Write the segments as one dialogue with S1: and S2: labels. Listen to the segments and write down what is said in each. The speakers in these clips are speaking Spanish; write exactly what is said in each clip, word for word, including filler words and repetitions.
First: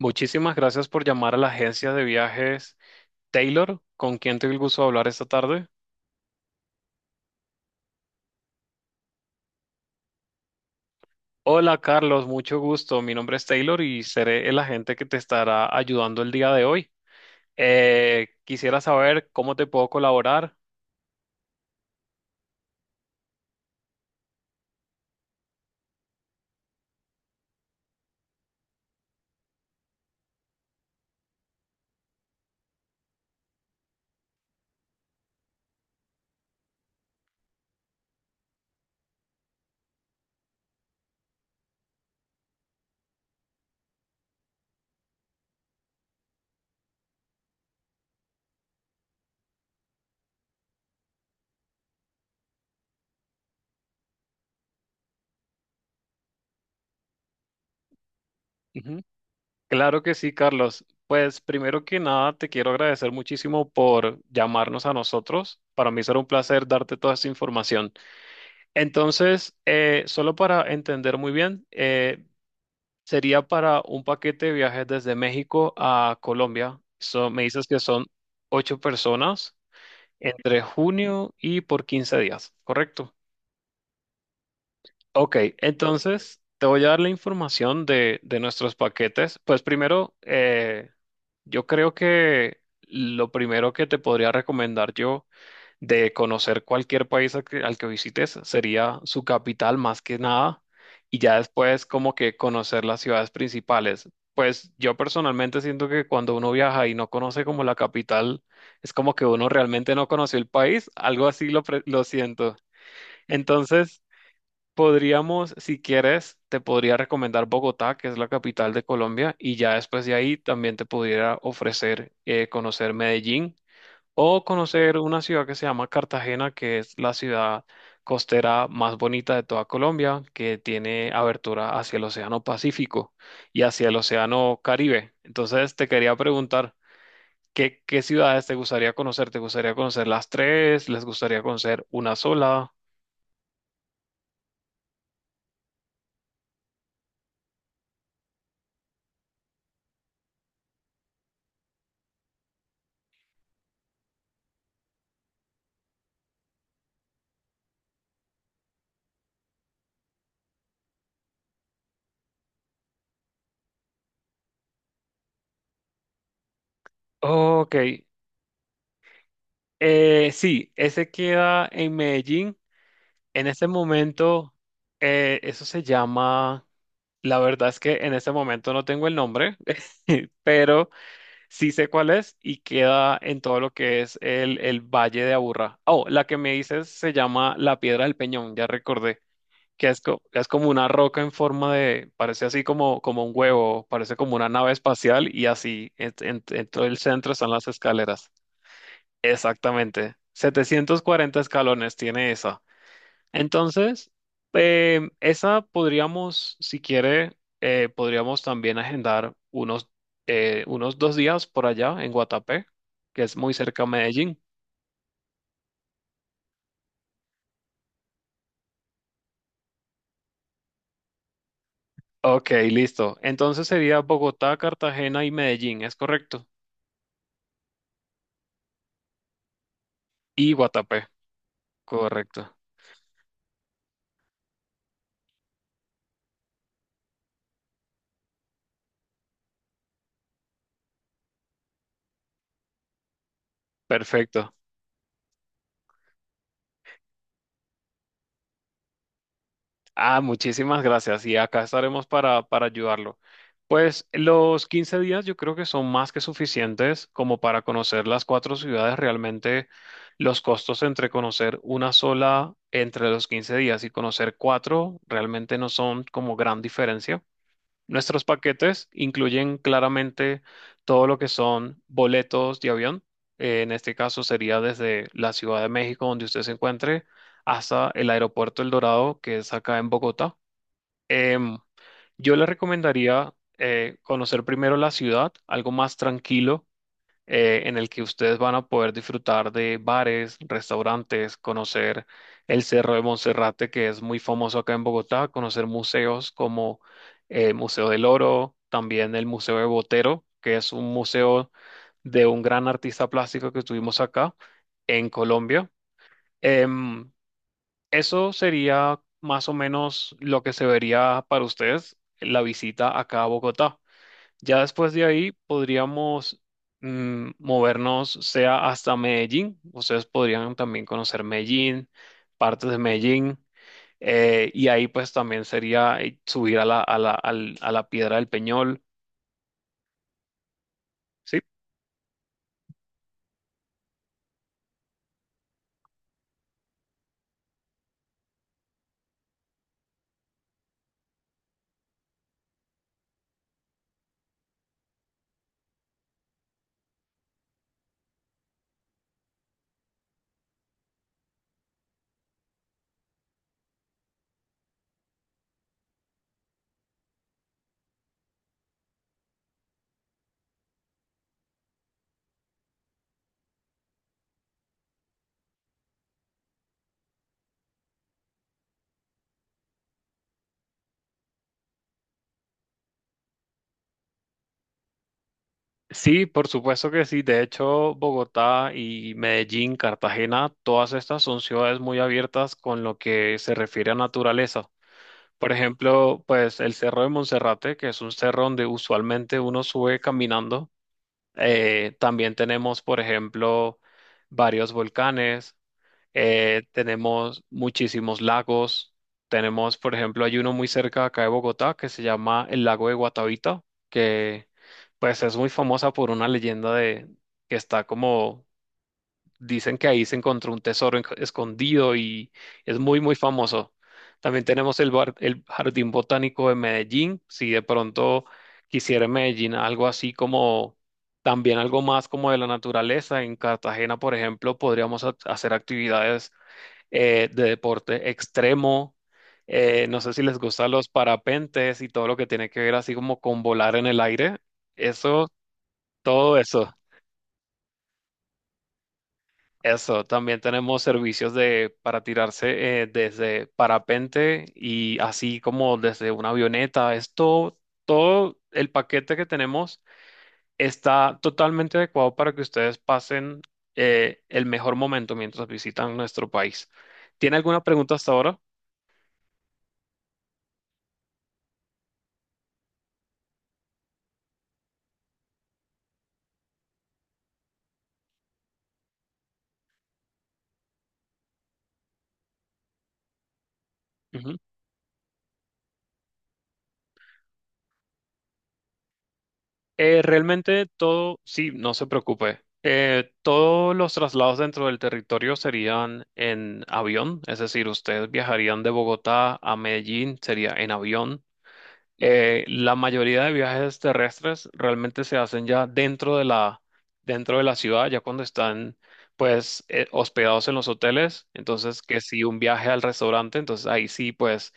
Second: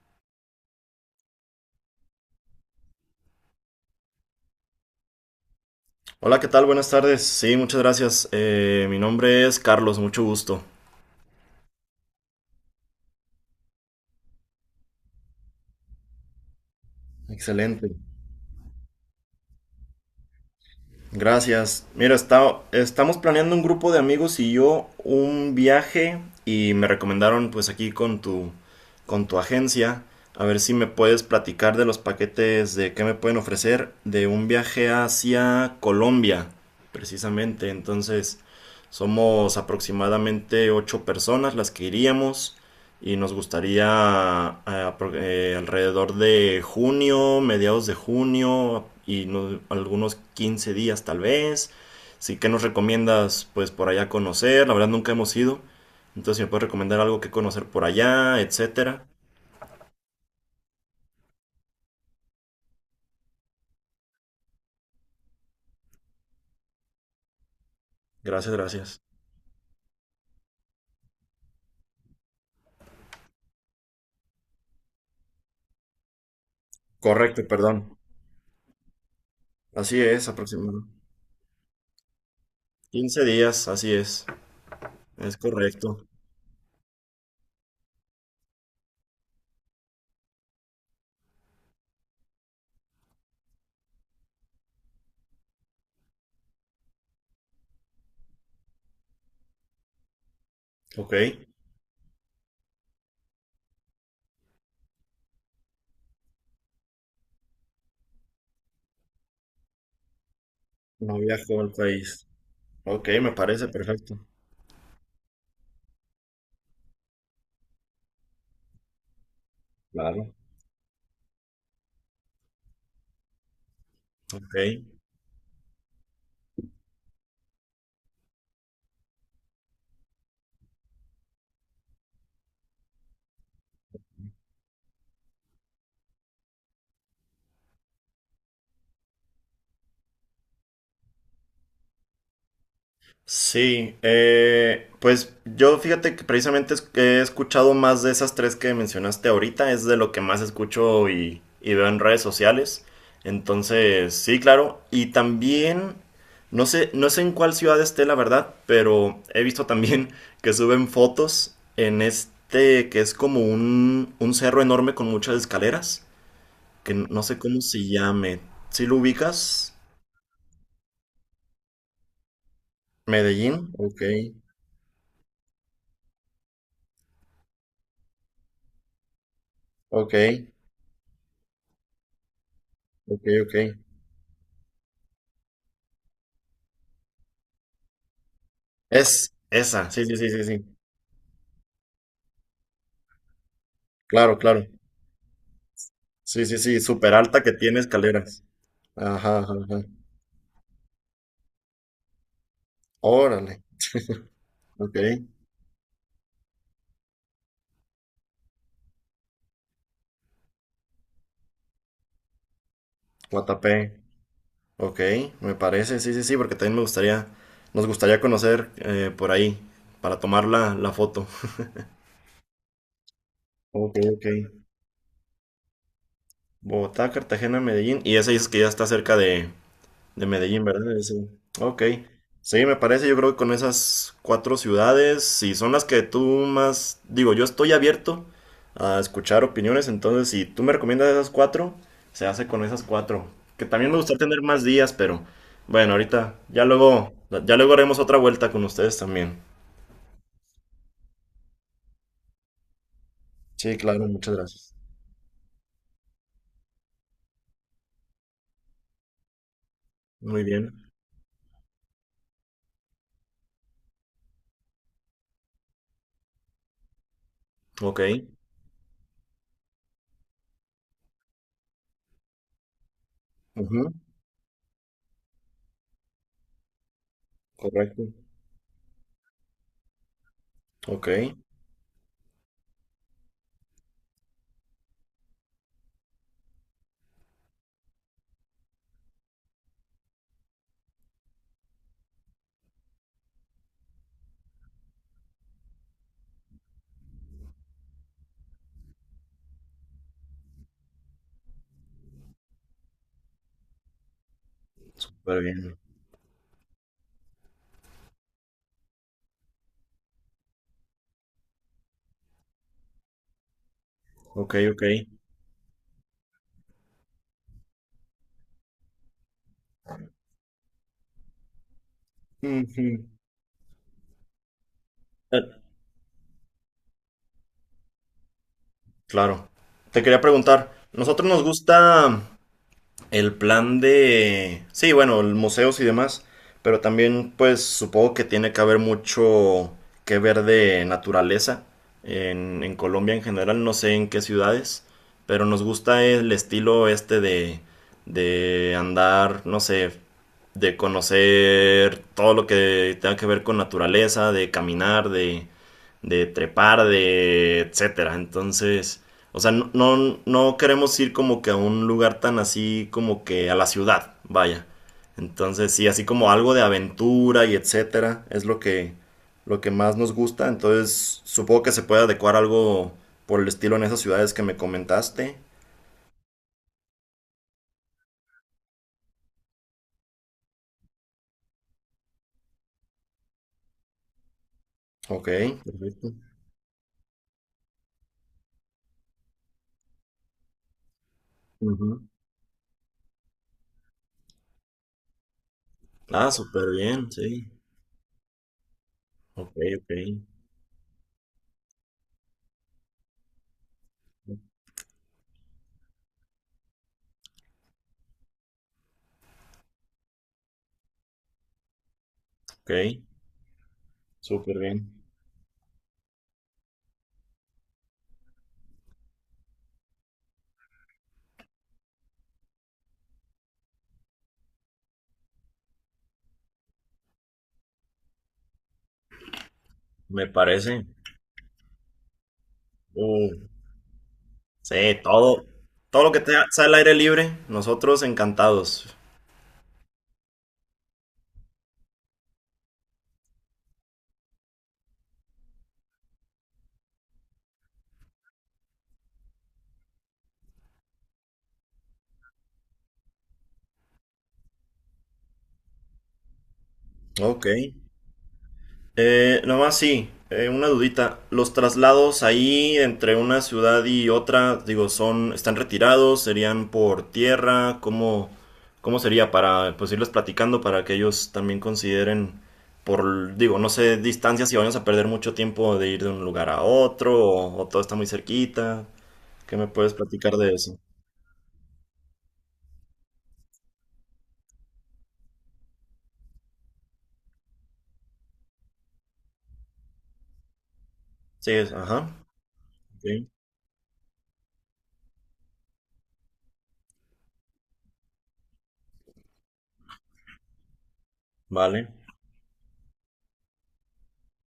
S1: Muchísimas gracias por llamar a la agencia de viajes Taylor, con quien tengo el gusto de hablar esta tarde.
S2: Hola, ¿qué tal? Buenas tardes. Sí, muchas gracias. Eh, mi nombre es Carlos, mucho gusto.
S1: Hola Carlos, mucho gusto. Mi nombre es Taylor y seré el agente que te estará ayudando el día de hoy.
S2: Excelente.
S1: Eh, quisiera saber cómo te puedo colaborar.
S2: Gracias. Mira, está- estamos planeando un grupo de amigos y yo un viaje y me recomendaron pues aquí con tu, con tu agencia, a ver si me puedes platicar de los paquetes de qué me pueden ofrecer de un viaje hacia Colombia, precisamente. Entonces, somos aproximadamente ocho personas las que iríamos. Y nos gustaría eh, eh, alrededor de junio, mediados de junio y no- algunos quince días tal vez. Sí, ¿qué nos recomiendas pues por allá conocer? La verdad nunca hemos ido. Entonces, si me puedes recomendar algo que conocer por allá,
S1: Ujú.
S2: etcétera.
S1: Claro que sí, Carlos. Pues primero que nada, te quiero agradecer muchísimo por llamarnos a nosotros. Para mí será un placer darte toda esta información.
S2: Gracias, gracias.
S1: Entonces, eh, solo para entender muy bien, eh, sería para un paquete de viajes desde México a Colombia. So-
S2: Correcto,
S1: me dices
S2: perdón.
S1: que son ocho personas,
S2: Así es,
S1: entre
S2: aproximadamente.
S1: junio y por quince días, ¿correcto?
S2: Quince días, así es. Es
S1: Ok,
S2: correcto.
S1: entonces te voy a dar la información de, de nuestros paquetes. Pues primero, eh, yo creo que lo primero que te podría recomendar yo, de conocer cualquier país al que, al que visites, sería su capital más que nada,
S2: Ok.
S1: y ya después como que conocer las ciudades principales. Pues yo personalmente siento que cuando uno viaja y no conoce como la capital, es como que uno realmente no conoció el país,
S2: No
S1: algo así
S2: viajó
S1: lo,
S2: al
S1: pre- lo
S2: país.
S1: siento.
S2: Ok, me parece
S1: Entonces,
S2: perfecto.
S1: podríamos, si quieres, te podría recomendar Bogotá, que es la capital de Colombia, y ya después de
S2: Claro.
S1: ahí también te pudiera ofrecer eh, conocer Medellín o
S2: Ok.
S1: conocer una ciudad que se llama Cartagena, que es la ciudad costera más bonita de toda Colombia, que tiene abertura hacia el Océano Pacífico y hacia el Océano Caribe. Entonces, te quería preguntar, ¿qué, qué ciudades te gustaría conocer? ¿Te gustaría conocer las tres? ¿Les gustaría conocer una sola?
S2: Sí, eh, pues yo fíjate que precisamente es- he escuchado más de esas tres que mencionaste ahorita, es de lo que más escucho y, y veo en redes sociales. Entonces, sí, claro. Y también, no sé, no sé en cuál ciudad esté, la verdad, pero he visto también que suben fotos en este que es como un, un cerro enorme con muchas escaleras, que no sé cómo
S1: Ok,
S2: se llame. ¿Sí lo ubicas?
S1: Eh, sí, ese queda en Medellín. En este
S2: Medellín. Ok,
S1: momento, eh, eso se llama, la verdad es que en este momento no tengo el nombre,
S2: ok,
S1: pero sí sé cuál es y queda
S2: ok,
S1: en
S2: ok.
S1: todo lo que es el, el Valle de Aburrá. Oh, la que me dices se llama la Piedra del Peñón, ya recordé,
S2: Es
S1: que
S2: esa,
S1: es,
S2: sí, sí,
S1: co-
S2: sí, sí,
S1: es como
S2: sí.
S1: una roca en forma de, parece así como, como un huevo, parece como
S2: Claro,
S1: una
S2: claro.
S1: nave espacial y así, en en-
S2: Sí, sí,
S1: en
S2: sí,
S1: todo el
S2: súper
S1: centro
S2: alta
S1: están
S2: que
S1: las
S2: tiene
S1: escaleras.
S2: escaleras. Ajá, ajá, ajá.
S1: Exactamente. Setecientos cuarenta escalones tiene esa.
S2: Órale.
S1: Entonces,
S2: Ok,
S1: em, esa podríamos, si quiere, eh, podríamos también agendar unos, eh, unos dos días por allá en Guatapé, que es muy cerca a
S2: Guatapé.
S1: Medellín.
S2: Ok, me parece, sí, sí, sí, porque también me gustaría, nos gustaría conocer eh, por ahí para tomar la, la foto.
S1: Ok, listo. Entonces
S2: Ok,
S1: sería
S2: ok.
S1: Bogotá, Cartagena y Medellín, ¿es correcto?
S2: Bogotá, Cartagena, Medellín. Y esa dices que ya está cerca de, De
S1: Y
S2: Medellín, ¿verdad?
S1: Guatapé,
S2: Ese. Ok.
S1: correcto.
S2: Sí, me parece, yo creo que con esas cuatro ciudades, si son las que tú más, digo, yo estoy abierto a escuchar opiniones, entonces si tú me recomiendas esas cuatro, se hace con esas cuatro. Que también me gustaría tener
S1: Perfecto.
S2: más días, pero bueno, ahorita ya luego, ya luego haremos otra vuelta con ustedes también.
S1: Ah, muchísimas gracias. Y acá estaremos para, para ayudarlo.
S2: Sí, claro,
S1: Pues
S2: muchas
S1: los
S2: gracias.
S1: quince días yo creo que son más que suficientes como para conocer las cuatro ciudades. Realmente los
S2: Muy
S1: costos
S2: bien.
S1: entre conocer una sola entre los quince días y conocer cuatro realmente no son como gran diferencia.
S2: Ok.
S1: Nuestros paquetes incluyen claramente todo lo que son boletos de avión. Eh, en
S2: Ujú,
S1: este caso sería desde la Ciudad de México, donde usted se encuentre, hasta
S2: correcto.
S1: el aeropuerto El Dorado, que es acá en Bogotá.
S2: Ok.
S1: Em, yo le recomendaría eh, conocer primero la ciudad, algo más tranquilo, eh, en el que ustedes van a poder disfrutar de bares, restaurantes, conocer el Cerro de Monserrate, que es muy famoso acá en Bogotá, conocer museos como el Museo del Oro, también el Museo de Botero, que es un museo de un gran artista plástico que tuvimos acá en
S2: Súper
S1: Colombia.
S2: bien.
S1: Em, Eso sería más o menos lo que se vería para ustedes la visita acá a Bogotá.
S2: Ok,
S1: Ya
S2: ok.
S1: después de ahí podríamos mm, movernos, sea hasta Medellín. Ustedes podrían también conocer Medellín, partes de
S2: Ujú.
S1: Medellín. Eh, y ahí pues también sería eh, subir a la, a la, al- a la Piedra del Peñol.
S2: Claro. Te quería preguntar, nosotros
S1: Sí,
S2: nos gusta el plan de, sí, bueno, el museos y demás, pero también pues supongo que tiene que haber mucho que ver de naturaleza en, en Colombia en general, no sé en qué ciudades, pero nos gusta el estilo este de, de andar, no sé, de conocer todo lo que tenga que ver con naturaleza, de caminar, de, de trepar, de etcétera. Entonces. O sea, no, no, no queremos ir como que a un lugar tan así como que a la ciudad, vaya. Entonces, sí, así como algo de aventura y etcétera, es lo que, lo que más nos gusta. Entonces, supongo que se puede adecuar algo por el estilo en esas ciudades que me comentaste.
S1: sí, por supuesto que sí. De hecho, Bogotá y Medellín, Cartagena, todas estas son ciudades muy abiertas con lo que se refiere a naturaleza.
S2: Ok,
S1: Por
S2: perfecto.
S1: ejemplo, pues el Cerro de Monserrate, que es un cerro donde usualmente uno sube caminando. Eh,
S2: Ujú.
S1: también tenemos, por ejemplo, varios volcanes,
S2: Ah,
S1: eh,
S2: súper bien,
S1: tenemos
S2: sí.
S1: muchísimos lagos,
S2: Ok,
S1: tenemos,
S2: ok.
S1: por ejemplo, hay uno muy cerca de acá de Bogotá que se llama el lago de Guatavita, que pues es muy famosa por una leyenda de que está como, dicen que ahí se encontró un tesoro en- escondido y
S2: Ok,
S1: es muy, muy famoso. También
S2: súper
S1: tenemos
S2: bien.
S1: el, bar- el Jardín Botánico de Medellín. Si de pronto quisiera en Medellín algo así como, también algo más como de la naturaleza. En Cartagena, por ejemplo, podríamos ha- hacer actividades eh, de deporte extremo. Eh, no sé si
S2: Me
S1: les gustan
S2: parece.
S1: los parapentes y todo lo que tiene que ver así como
S2: Uh,
S1: con volar en el aire.
S2: sí,
S1: Eso,
S2: todo, todo lo que te-
S1: todo
S2: sea
S1: eso.
S2: al aire libre, nosotros encantados.
S1: Eso, también tenemos servicios de, para tirarse eh, desde parapente y así como desde una avioneta. Esto, todo el paquete que tenemos está totalmente adecuado para que ustedes pasen eh, el mejor momento mientras visitan nuestro país. ¿Tiene
S2: Ok.
S1: alguna pregunta hasta ahora?
S2: Eh, nomás sí, eh, una dudita. ¿Los traslados ahí entre una ciudad y otra, digo, son, están retirados, serían por tierra? ¿Cómo, cómo sería para, pues, irles platicando para que ellos también consideren por, digo, no sé, distancias si vamos a perder mucho tiempo de ir de un lugar a otro o, o todo está muy cerquita? ¿Qué me puedes
S1: Eh,
S2: platicar de
S1: realmente
S2: eso?
S1: todo, sí, no se preocupe. Eh, todos los traslados dentro del territorio serían en avión, es decir, ustedes viajarían de Bogotá a Medellín, sería en avión.
S2: Sí, es- ajá.
S1: Eh, la mayoría
S2: Ok.
S1: de viajes terrestres realmente se hacen ya dentro de la, dentro de la ciudad, ya cuando están pues eh, hospedados en los hoteles. Entonces,
S2: Vale.
S1: que si un viaje al restaurante, entonces ahí sí, pues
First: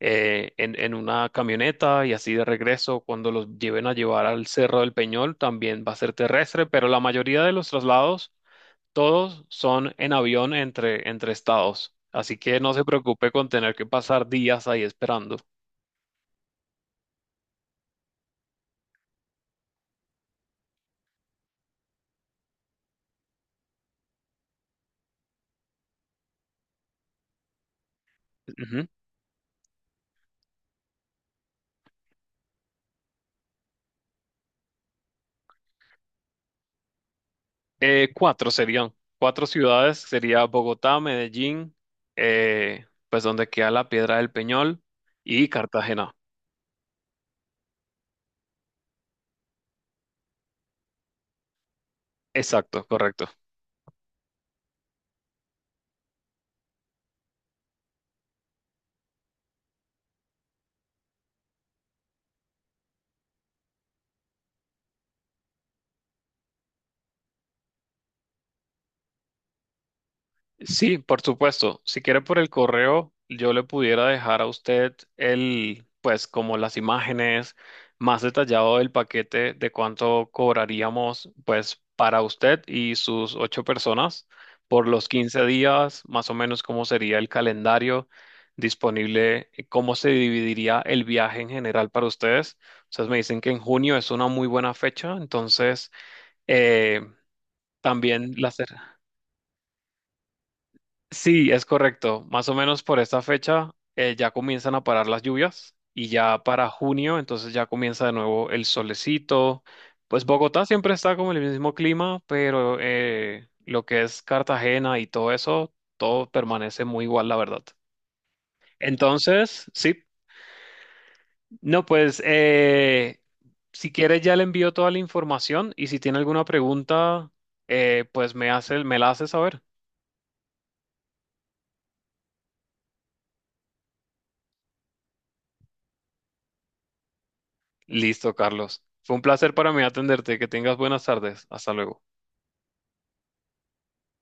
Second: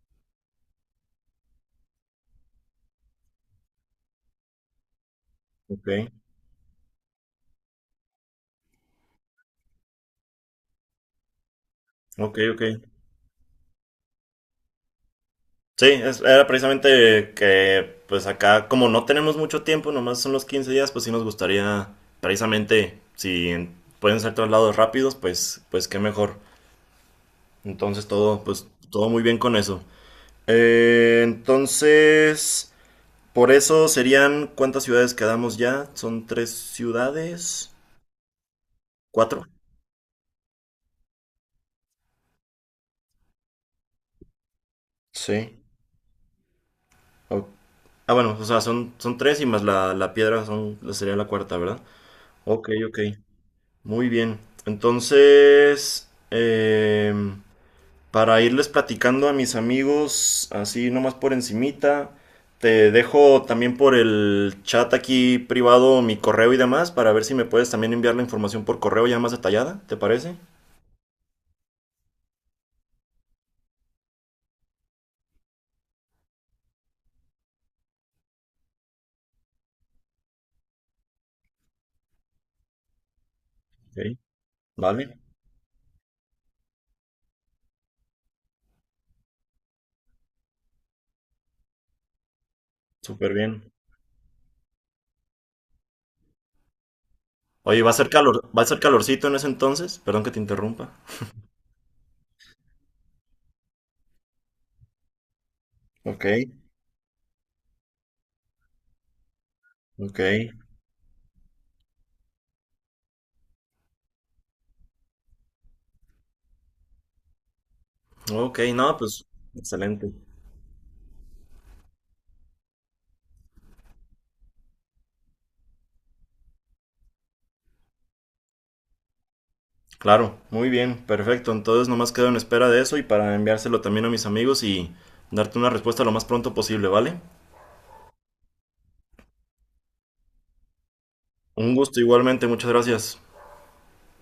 S1: eh, en, en una camioneta y así de regreso, cuando los lleven a llevar al Cerro del Peñol, también
S2: Ok.
S1: va a ser terrestre, pero la mayoría de los traslados, todos son en avión entre, entre estados. Así
S2: Ok,
S1: que
S2: ok.
S1: no se preocupe con tener que pasar días ahí esperando.
S2: Sí, es- era precisamente que pues acá como no tenemos mucho tiempo, nomás son los quince días, pues sí nos gustaría precisamente si en- pueden ser traslados rápidos, pues pues qué mejor. Entonces todo pues todo muy bien con eso. Eh, entonces, por eso serían ¿cuántas ciudades quedamos ya? Son tres ciudades,
S1: Eh, cuatro serían,
S2: cuatro.
S1: Cuatro ciudades, sería Bogotá, Medellín, eh, pues donde queda la Piedra del Peñol y
S2: Sí.
S1: Cartagena.
S2: O- Ah, bueno, o sea, son, son tres y más la, la piedra son, sería la cuarta, ¿verdad? Ok,
S1: Exacto,
S2: ok.
S1: correcto.
S2: Muy bien. Entonces, eh, para irles platicando a mis amigos, así nomás por encimita, te dejo también por el chat aquí privado mi correo y demás para ver si me puedes también enviar la información por correo ya más detallada, ¿te parece?
S1: Sí, por supuesto. Si quiere por el correo, yo le pudiera dejar a usted el, pues como las imágenes más detallado del paquete de cuánto cobraríamos, pues para usted y sus ocho
S2: Ok,
S1: personas por los
S2: vale,
S1: quince días, más o menos cómo sería el calendario disponible, eh, cómo se dividiría el viaje en general para ustedes. Ustedes me
S2: súper
S1: dicen que en
S2: bien.
S1: junio es una muy buena fecha, entonces eh,
S2: Oye, ¿va a ser
S1: también
S2: calor,
S1: la...
S2: va a
S1: cer-
S2: ser calorcito en ese entonces? Perdón que te interrumpa.
S1: sí, es correcto. Más o menos por esta fecha eh, ya comienzan a parar las lluvias y
S2: Ok,
S1: ya para junio, entonces ya comienza de nuevo el solecito.
S2: ok.
S1: Pues Bogotá siempre está como en el mismo clima, pero eh, lo que es Cartagena y todo eso, todo permanece muy igual, la verdad.
S2: Ok, no, pues
S1: Entonces, sí,
S2: excelente.
S1: no, pues eh, si quieres ya le envío toda la información y si tiene alguna pregunta, eh, pues me hace, me la hace saber.
S2: Claro, muy bien, perfecto. Entonces nomás quedo en espera de eso y para enviárselo también a mis amigos y darte una respuesta lo más pronto posible, ¿vale?
S1: Listo, Carlos. Fue un placer para mí atenderte. Que tengas buenas tardes. Hasta
S2: Un gusto
S1: luego.
S2: igualmente, muchas gracias.